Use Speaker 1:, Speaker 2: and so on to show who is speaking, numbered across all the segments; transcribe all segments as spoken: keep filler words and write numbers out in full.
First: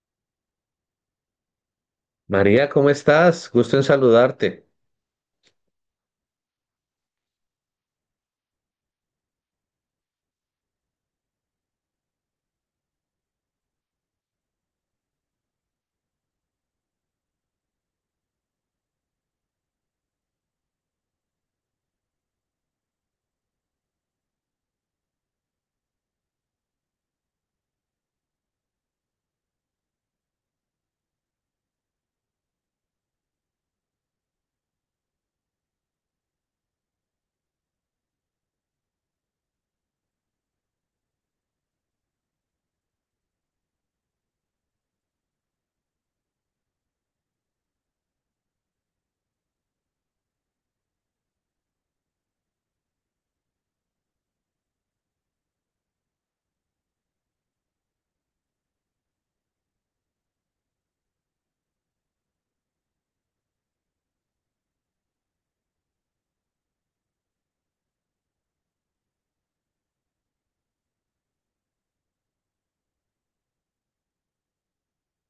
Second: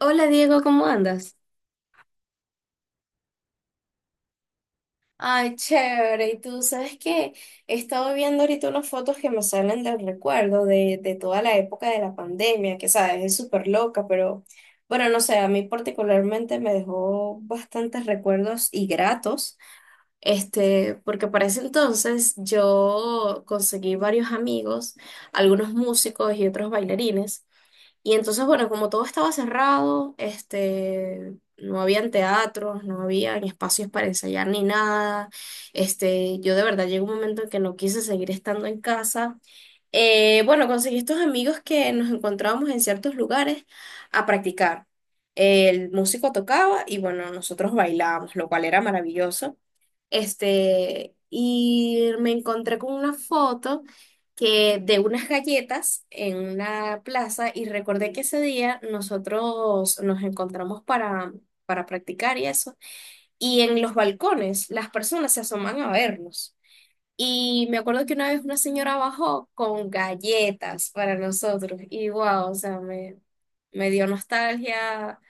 Speaker 1: Hola Diego, ¿cómo andas?
Speaker 2: María, ¿cómo estás? Gusto en saludarte.
Speaker 1: Ay, chévere. Y tú sabes que he estado viendo ahorita unas fotos que me salen del recuerdo de, de toda la época de la pandemia, que sabes, es súper loca, pero bueno, no sé, a mí particularmente me dejó bastantes recuerdos y gratos, este, porque para ese entonces yo conseguí varios amigos, algunos músicos y otros bailarines. Y entonces, bueno, como todo estaba cerrado, este, no habían teatros, no habían espacios para ensayar ni nada. Este, yo de verdad llegó un momento en que no quise seguir estando en casa. Eh, bueno, conseguí estos amigos que nos encontrábamos en ciertos lugares a practicar. El músico tocaba y bueno, nosotros bailábamos, lo cual era maravilloso. Este, y me encontré con una foto que de unas galletas en una plaza y recordé que ese día nosotros nos encontramos para, para practicar y eso. Y en los balcones las personas se asoman a vernos. Y me acuerdo que una vez una señora bajó con galletas para nosotros y wow, o sea, me, me dio nostalgia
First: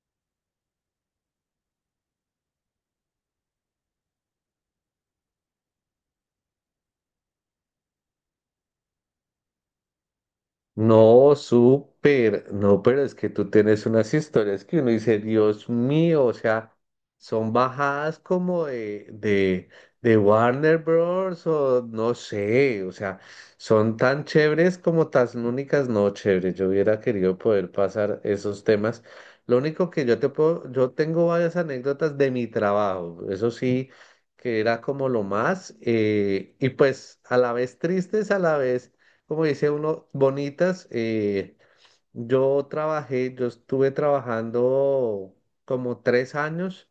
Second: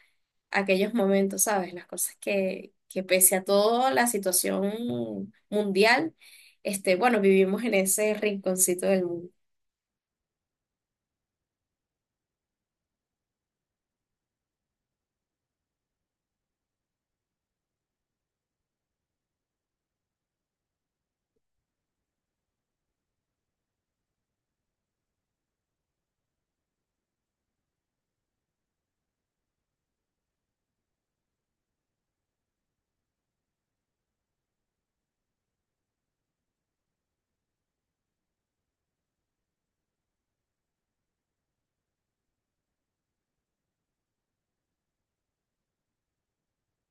Speaker 1: aquellos momentos, ¿sabes? Las cosas que, que pese a toda la situación mundial, este, bueno, vivimos en ese rinconcito del mundo.
Speaker 2: No, súper, no, pero es que tú tienes unas historias que uno dice, Dios mío, o sea, son bajadas como de, de, de Warner Bros. O no sé, o sea, son tan chéveres como tan únicas, no chéveres. Yo hubiera querido poder pasar esos temas. Lo único que yo te puedo, yo tengo varias anécdotas de mi trabajo, eso sí, que era como lo más, eh, y pues a la vez tristes, a la vez como dice uno, bonitas. eh, yo trabajé, yo estuve trabajando como tres años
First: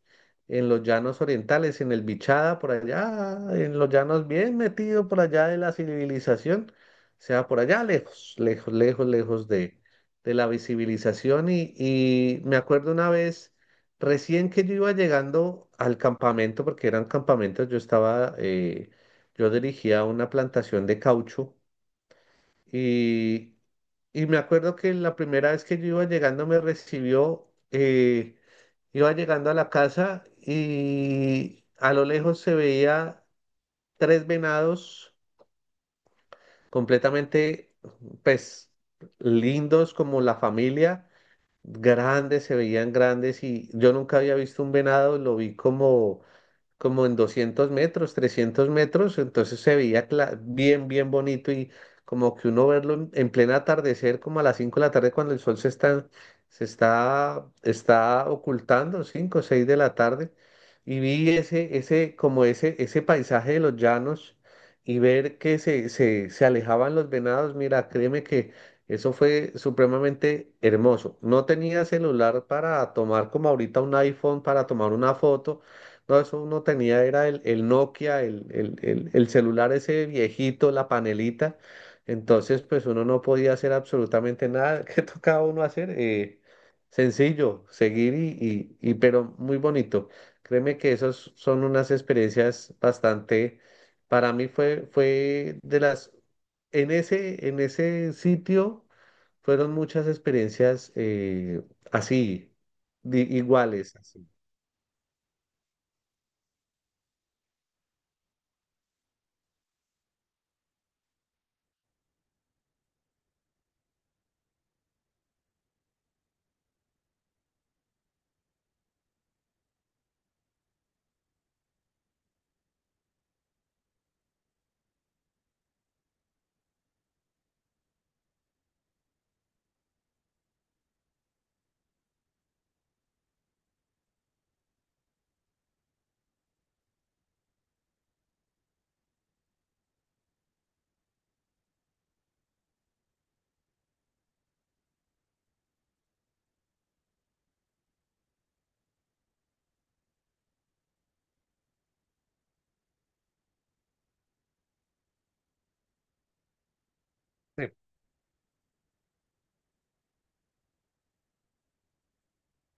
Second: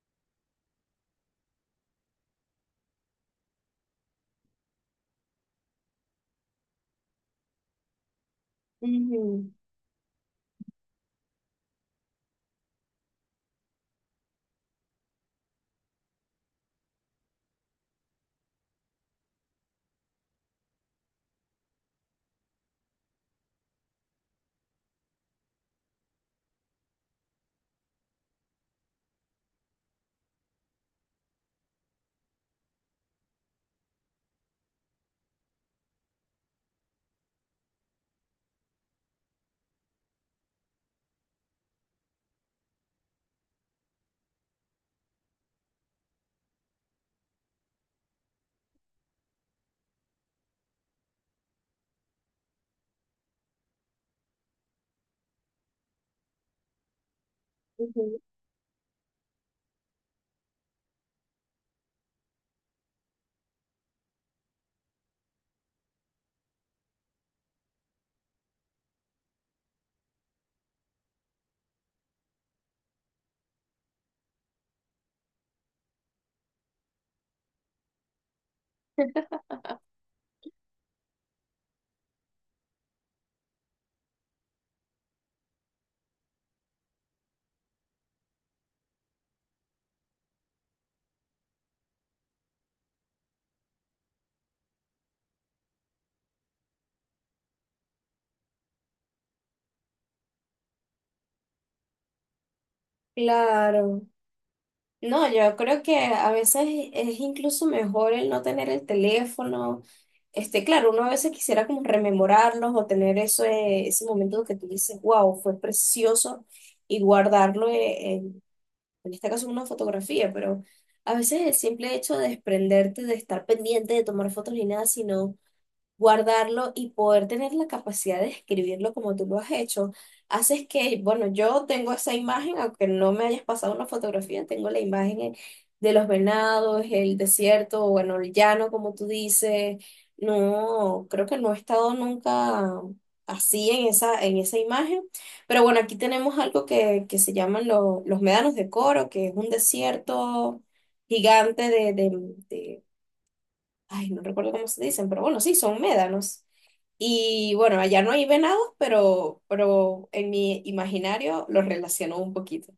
Speaker 2: en los llanos orientales, en el Bichada, por allá, en los llanos bien metido por allá de la civilización, o sea, por allá lejos, lejos, lejos, lejos
Speaker 1: Ujú,
Speaker 2: de, de la visibilización. Y, y me acuerdo una vez, recién que yo iba llegando al campamento, porque eran campamentos, yo estaba, eh, yo dirigía una plantación de caucho y, y me acuerdo que la primera vez que yo iba llegando me recibió, eh, iba llegando a la casa y a lo lejos se veía tres venados completamente, pues, lindos como la familia, grandes, se veían grandes y yo nunca había visto un venado, lo vi como como en doscientos metros, trescientos metros, entonces se veía cla- bien, bien bonito y como que uno verlo en, en pleno atardecer, como a las cinco de la tarde cuando el sol se está, se está,
Speaker 1: ujú.
Speaker 2: está ocultando, cinco o seis de la tarde, y vi ese, ese, como ese, ese paisaje de los llanos y ver que se, se, se alejaban los venados, mira, créeme que... Eso fue supremamente hermoso. No tenía celular para tomar como ahorita un iPhone para tomar una foto, no, eso uno tenía, era el, el Nokia, el, el, el- el celular ese viejito, la panelita. Entonces, pues uno no podía hacer absolutamente nada. ¿Qué tocaba uno hacer? Eh, sencillo, seguir y, y, y- pero muy bonito. Créeme que esas son unas experiencias bastante, para mí fue, fue de las, en ese, en ese sitio fueron muchas experiencias eh, así, di- iguales,
Speaker 1: Claro.
Speaker 2: así.
Speaker 1: No, yo creo que a veces es incluso mejor el no tener el teléfono. Este, claro, uno a veces quisiera como rememorarlos o tener eso, eh, ese momento que tú dices, wow, fue precioso y guardarlo eh, en, en este caso una fotografía, pero a veces el simple hecho de desprenderte, de estar pendiente, de tomar fotos ni nada, sino guardarlo y poder tener la capacidad de escribirlo como tú lo has hecho, haces que, bueno, yo tengo esa imagen, aunque no me hayas pasado una fotografía, tengo la imagen eh, de los venados, el desierto, o bueno, el llano, como tú dices. No, creo que no he estado nunca así en esa, en esa imagen. Pero bueno, aquí tenemos algo que, que se llaman lo- los médanos de Coro, que es un desierto gigante de, de, ay, no recuerdo cómo se dicen, pero bueno, sí, son médanos. Y bueno, allá no hay venados, pero, pero en mi imaginario los relaciono un poquito.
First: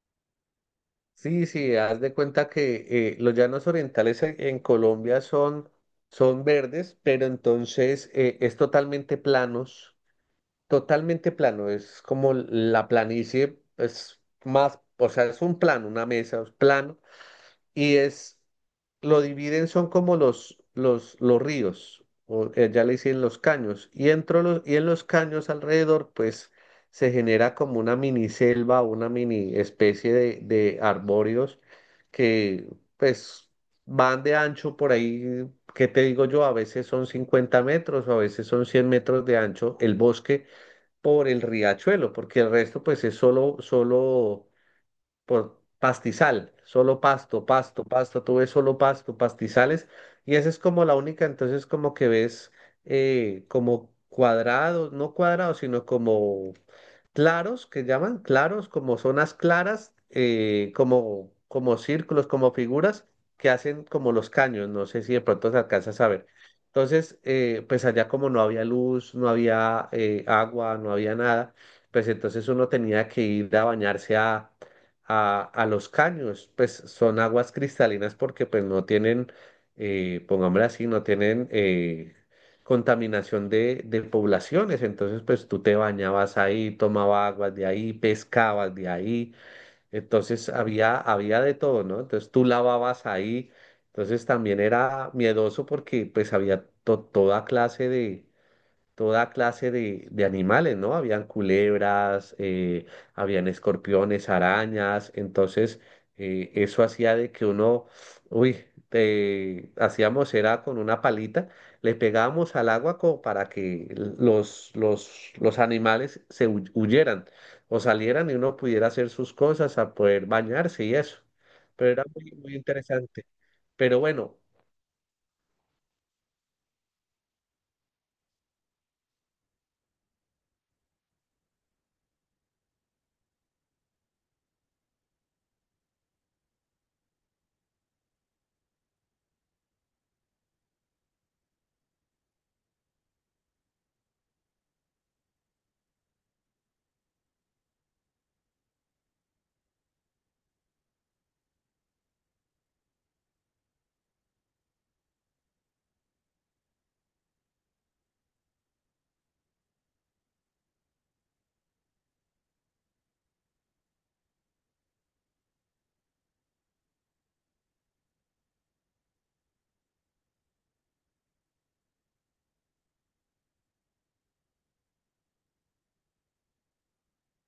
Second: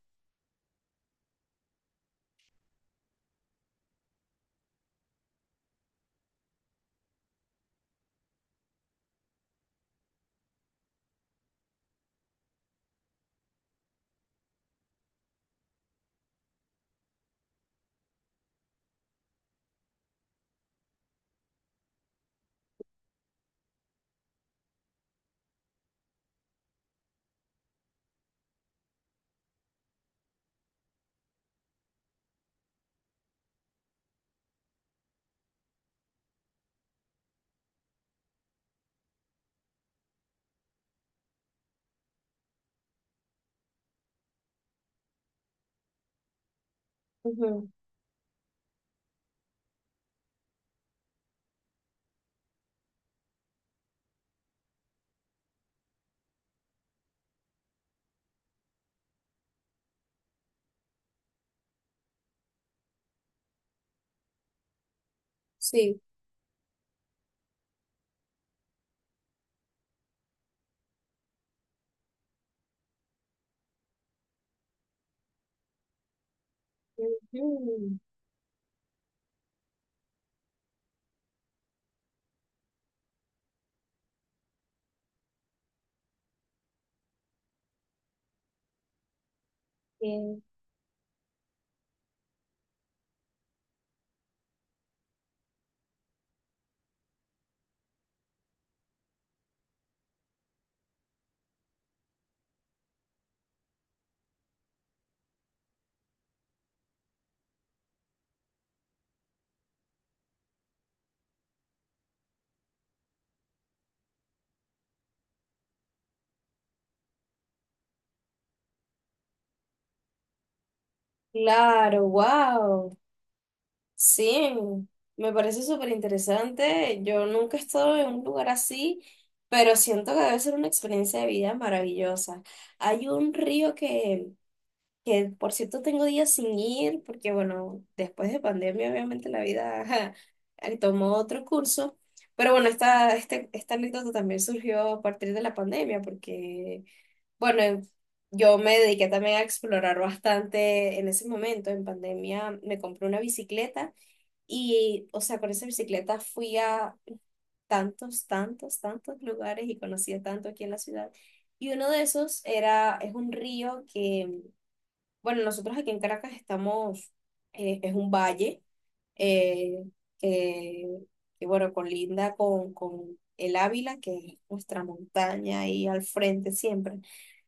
Speaker 2: Sí, sí, haz de cuenta que eh, los llanos orientales en en Colombia son, son verdes, pero entonces eh, es totalmente planos, totalmente plano, es como la planicie, es más, o sea, es un plano, una mesa, es plano y es, lo dividen, son como los, los, los ríos, o eh, ya le dicen los caños, y, entro los, y en los caños alrededor, pues se genera como una mini selva, una mini especie de, de arbóreos que pues van de ancho por ahí, ¿qué te digo yo? A veces son cincuenta metros o a veces son cien metros de ancho el bosque por el riachuelo, porque el resto pues es solo, solo por pastizal, solo pasto,
Speaker 1: Ujú.
Speaker 2: pasto, pasto, tú ves solo pasto, pastizales, y esa es como la única, entonces como que ves eh, como cuadrados, no cuadrados, sino como claros, que llaman claros, como zonas claras, eh, como, como círculos, como figuras que hacen como los caños, no sé si de pronto se alcanzas
Speaker 1: Sí.
Speaker 2: a ver. Entonces, eh, pues allá como no había luz, no había eh, agua, no había nada, pues entonces uno tenía que ir a bañarse a a, a los caños, pues son aguas
Speaker 1: Ujú,
Speaker 2: cristalinas porque pues no tienen, eh, pongámoslo así, no tienen eh, contaminación de, de poblaciones, entonces pues tú te bañabas ahí, tomabas aguas de ahí, pescabas de ahí,
Speaker 1: bien.
Speaker 2: entonces había, había de todo, ¿no? Entonces tú lavabas ahí, entonces también era miedoso porque pues había to- toda clase de toda clase de, de animales, ¿no? Habían culebras, eh, habían escorpiones, arañas, entonces eh, eso hacía de que uno, uy, te- hacíamos era con una palita, le pegábamos al agua como para que los, los, los animales se hu- huyeran o salieran y uno pudiera hacer sus cosas, a poder bañarse y eso. Pero era
Speaker 1: Claro,
Speaker 2: muy, muy
Speaker 1: wow.
Speaker 2: interesante. Pero bueno,
Speaker 1: Sí, me parece súper interesante. Yo nunca he estado en un lugar así, pero siento que debe ser una experiencia de vida maravillosa. Hay un río que que por cierto tengo días sin ir, porque bueno, después de pandemia obviamente la vida ajá, eh, tomó otro curso, pero bueno, esta, este, esta anécdota también surgió a partir de la pandemia, porque bueno, eh, yo me dediqué también a explorar bastante en ese momento, en pandemia me compré una bicicleta y, o sea, con esa bicicleta fui a tantos, tantos, tantos lugares y conocí a tanto aquí en la ciudad. Y uno de esos era, es un río que bueno, nosotros aquí en Caracas estamos, eh, es un valle eh, que, que, bueno, colinda con, con el Ávila, que es nuestra montaña ahí al frente siempre.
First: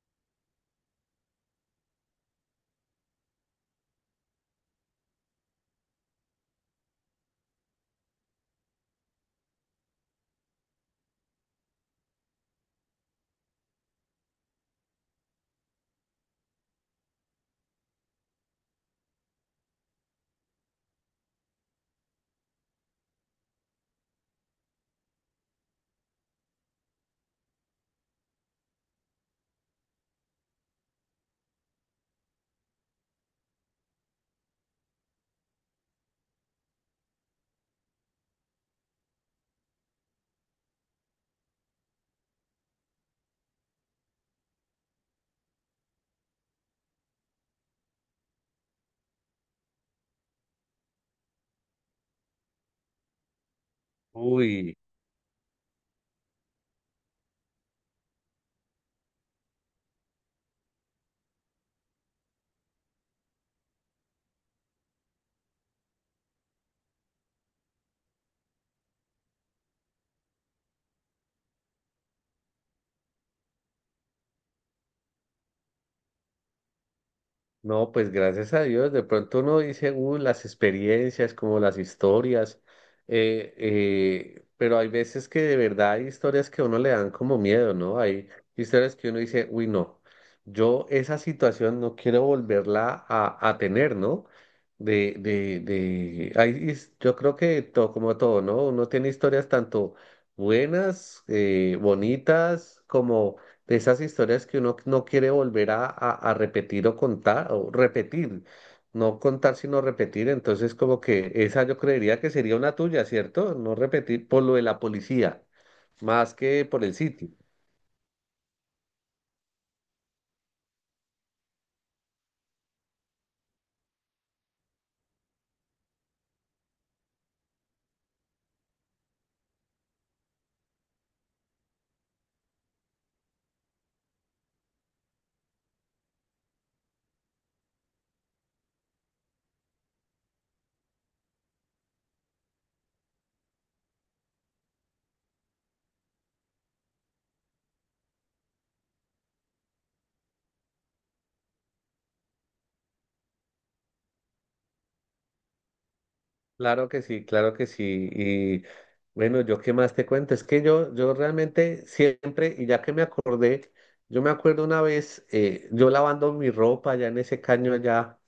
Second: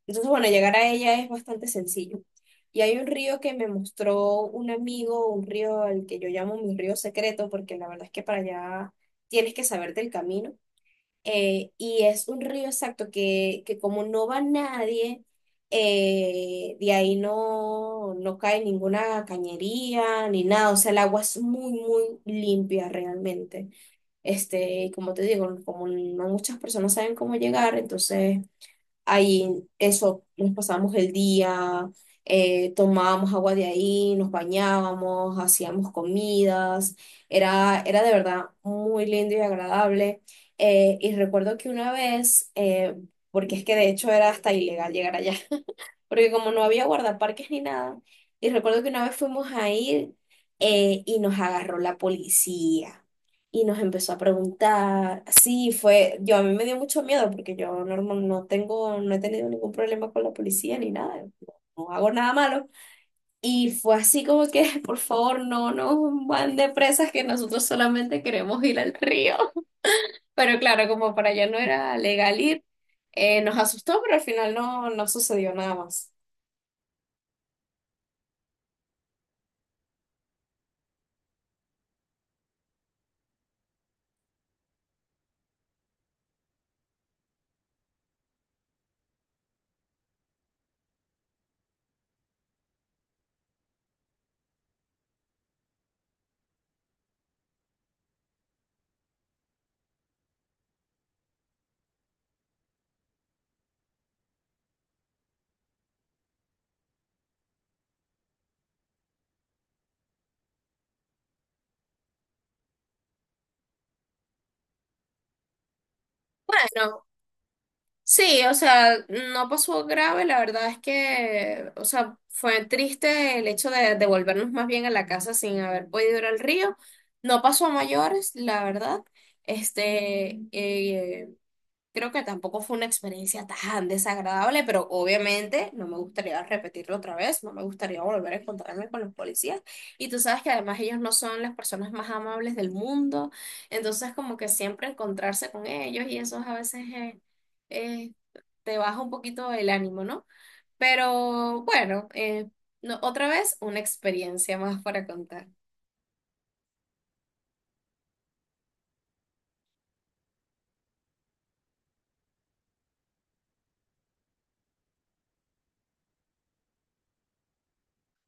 Speaker 1: Entonces, bueno, llegar a ella es bastante sencillo. Y hay un río que me mostró un amigo, un río al que yo llamo mi río secreto, porque la verdad es que para allá tienes que saberte el camino, eh, y es un río exacto que, que como no va nadie, eh, de ahí no, no cae ninguna cañería ni nada, o sea, el agua es muy, muy limpia realmente. Este, y como te digo, como no muchas personas saben cómo llegar, entonces ahí eso, nos pasábamos el día, eh, tomábamos agua de ahí, nos bañábamos, hacíamos comidas, era, era de verdad muy lindo y agradable. Eh, y recuerdo que una vez, eh, porque es que de hecho era hasta ilegal llegar allá, porque como no había guardaparques ni nada, y recuerdo que una vez fuimos a ir, eh, y nos agarró la policía y nos empezó a
Speaker 2: uy.
Speaker 1: preguntar. Sí, fue, yo a mí me dio mucho miedo porque yo normal no tengo, no he tenido ningún problema con la policía ni nada, no no hago nada malo. Y fue así como que, por favor, no nos van de presas que nosotros solamente queremos ir al río. Pero claro, como para allá no era legal ir, eh, nos asustó, pero al final no, no sucedió nada más.
Speaker 2: No, pues gracias a Dios, de pronto uno dice, uh, las experiencias, como las historias, eh, eh, pero hay veces que de verdad hay historias que a uno le dan como miedo, ¿no? Hay historias que uno dice, uy, no, yo esa situación no quiero volverla a, a tener, ¿no? De, de, de, hay his- yo creo que todo, como todo, ¿no? Uno tiene historias tanto buenas, eh, bonitas, como de esas historias que uno no quiere volver a, a- a repetir o contar, o repetir, no contar sino repetir, entonces como que esa yo creería que sería una tuya, ¿cierto? No repetir por lo de la policía, más que por el sitio.
Speaker 1: Sí, o sea, no pasó grave, la verdad es que, o sea, fue triste el hecho de devolvernos más bien a la casa sin haber podido ir al río. No pasó a mayores, la verdad. Este, eh, Creo que tampoco fue una experiencia tan desagradable, pero obviamente no me gustaría repetirlo otra vez, no me gustaría volver a encontrarme con los policías. Y tú sabes que además ellos no son las personas más amables del mundo, entonces como que siempre encontrarse con ellos y eso a veces eh, eh, te baja un poquito el ánimo, ¿no? Pero bueno, eh, no, otra vez una experiencia más para contar.
Speaker 2: Claro que sí, claro que sí. Y bueno, yo qué más te cuento, es que yo, yo realmente siempre, y ya que me acordé, yo me acuerdo una vez, eh, yo lavando mi ropa allá en ese caño allá.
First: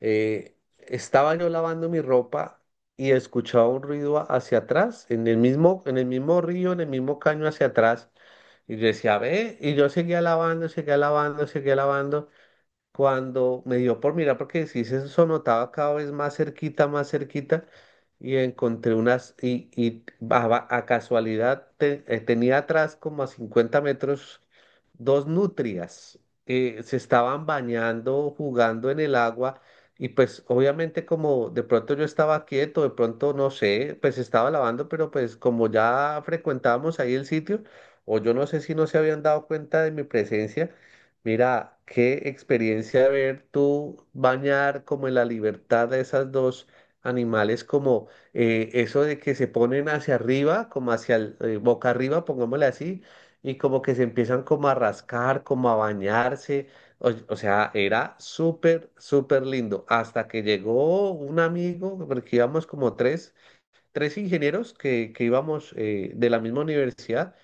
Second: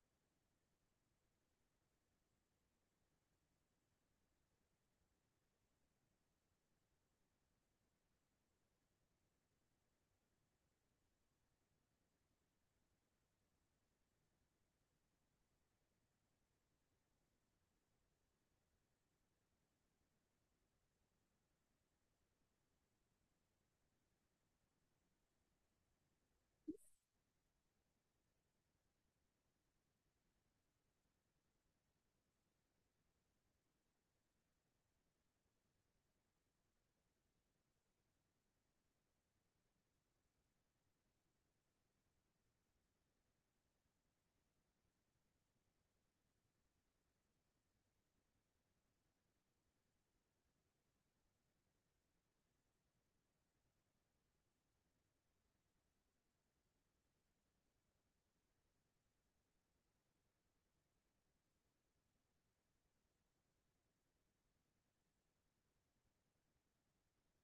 Speaker 2: eh, estaba yo lavando mi ropa y escuchaba un ruido a- hacia atrás, en el mismo, en el mismo río, en el mismo caño hacia atrás. Y yo decía, ve, y yo seguía lavando, seguía lavando, seguía lavando cuando me dio por mirar, porque sí se sonotaba cada vez más cerquita, más cerquita, y encontré unas, y, y a, va- a casualidad te- eh, tenía atrás como a cincuenta metros dos nutrias, eh, se estaban bañando, jugando en el agua, y pues obviamente como de pronto yo estaba quieto, de pronto no sé, pues estaba lavando, pero pues como ya frecuentábamos ahí el sitio, o yo no sé si no se habían dado cuenta de mi presencia, mira, qué experiencia ver tú bañar como en la libertad de esas dos animales, como eh, eso de que se ponen hacia arriba, como hacia el, eh, boca arriba, pongámosle así, y como que se empiezan como a rascar, como a bañarse. O, o sea, era súper, súper lindo. Hasta que llegó un amigo, porque íbamos como tres, tres ingenieros que, que íbamos eh, de la misma universidad.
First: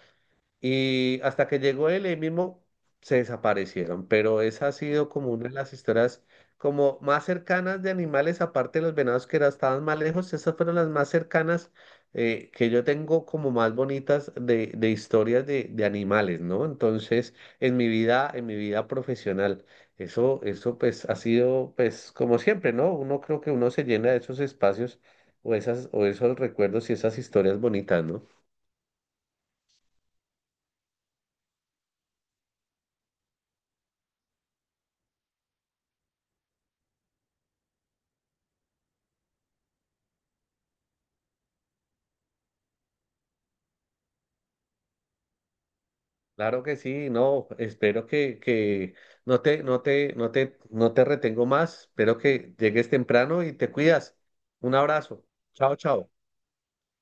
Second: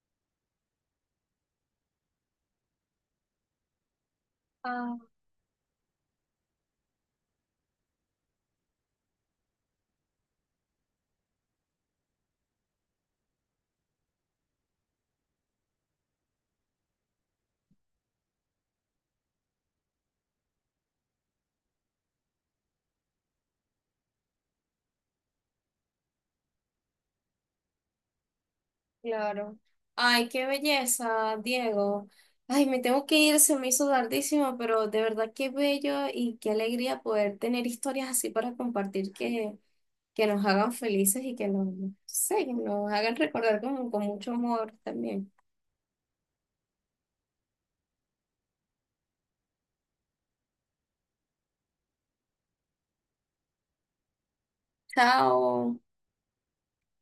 Speaker 2: Y hasta que llegó él, ahí mismo se desaparecieron. Pero esa ha sido como una de las historias como más cercanas de animales, aparte de los venados que era- estaban más lejos, esas fueron las más cercanas eh, que yo tengo como más bonitas de, de historias de, de animales, ¿no? Entonces, en mi vida, en mi vida profesional, eso, eso pues ha sido pues como siempre, ¿no? Uno creo que uno se llena de esos espacios o esas, o esos recuerdos y esas historias bonitas, ¿no?
Speaker 1: Claro. Ay, qué belleza, Diego. Ay, me tengo que ir, se me hizo tardísimo, pero de verdad qué bello y qué alegría poder tener historias así para compartir que, que nos hagan felices y que nos, no sé, que nos hagan recordar con, con mucho amor también.
Speaker 2: Claro que sí, no, espero que, que no te, no te, no te, no te retengo más, espero que llegues temprano y te cuidas. Un abrazo. Chao,
Speaker 1: Chao.
Speaker 2: chao.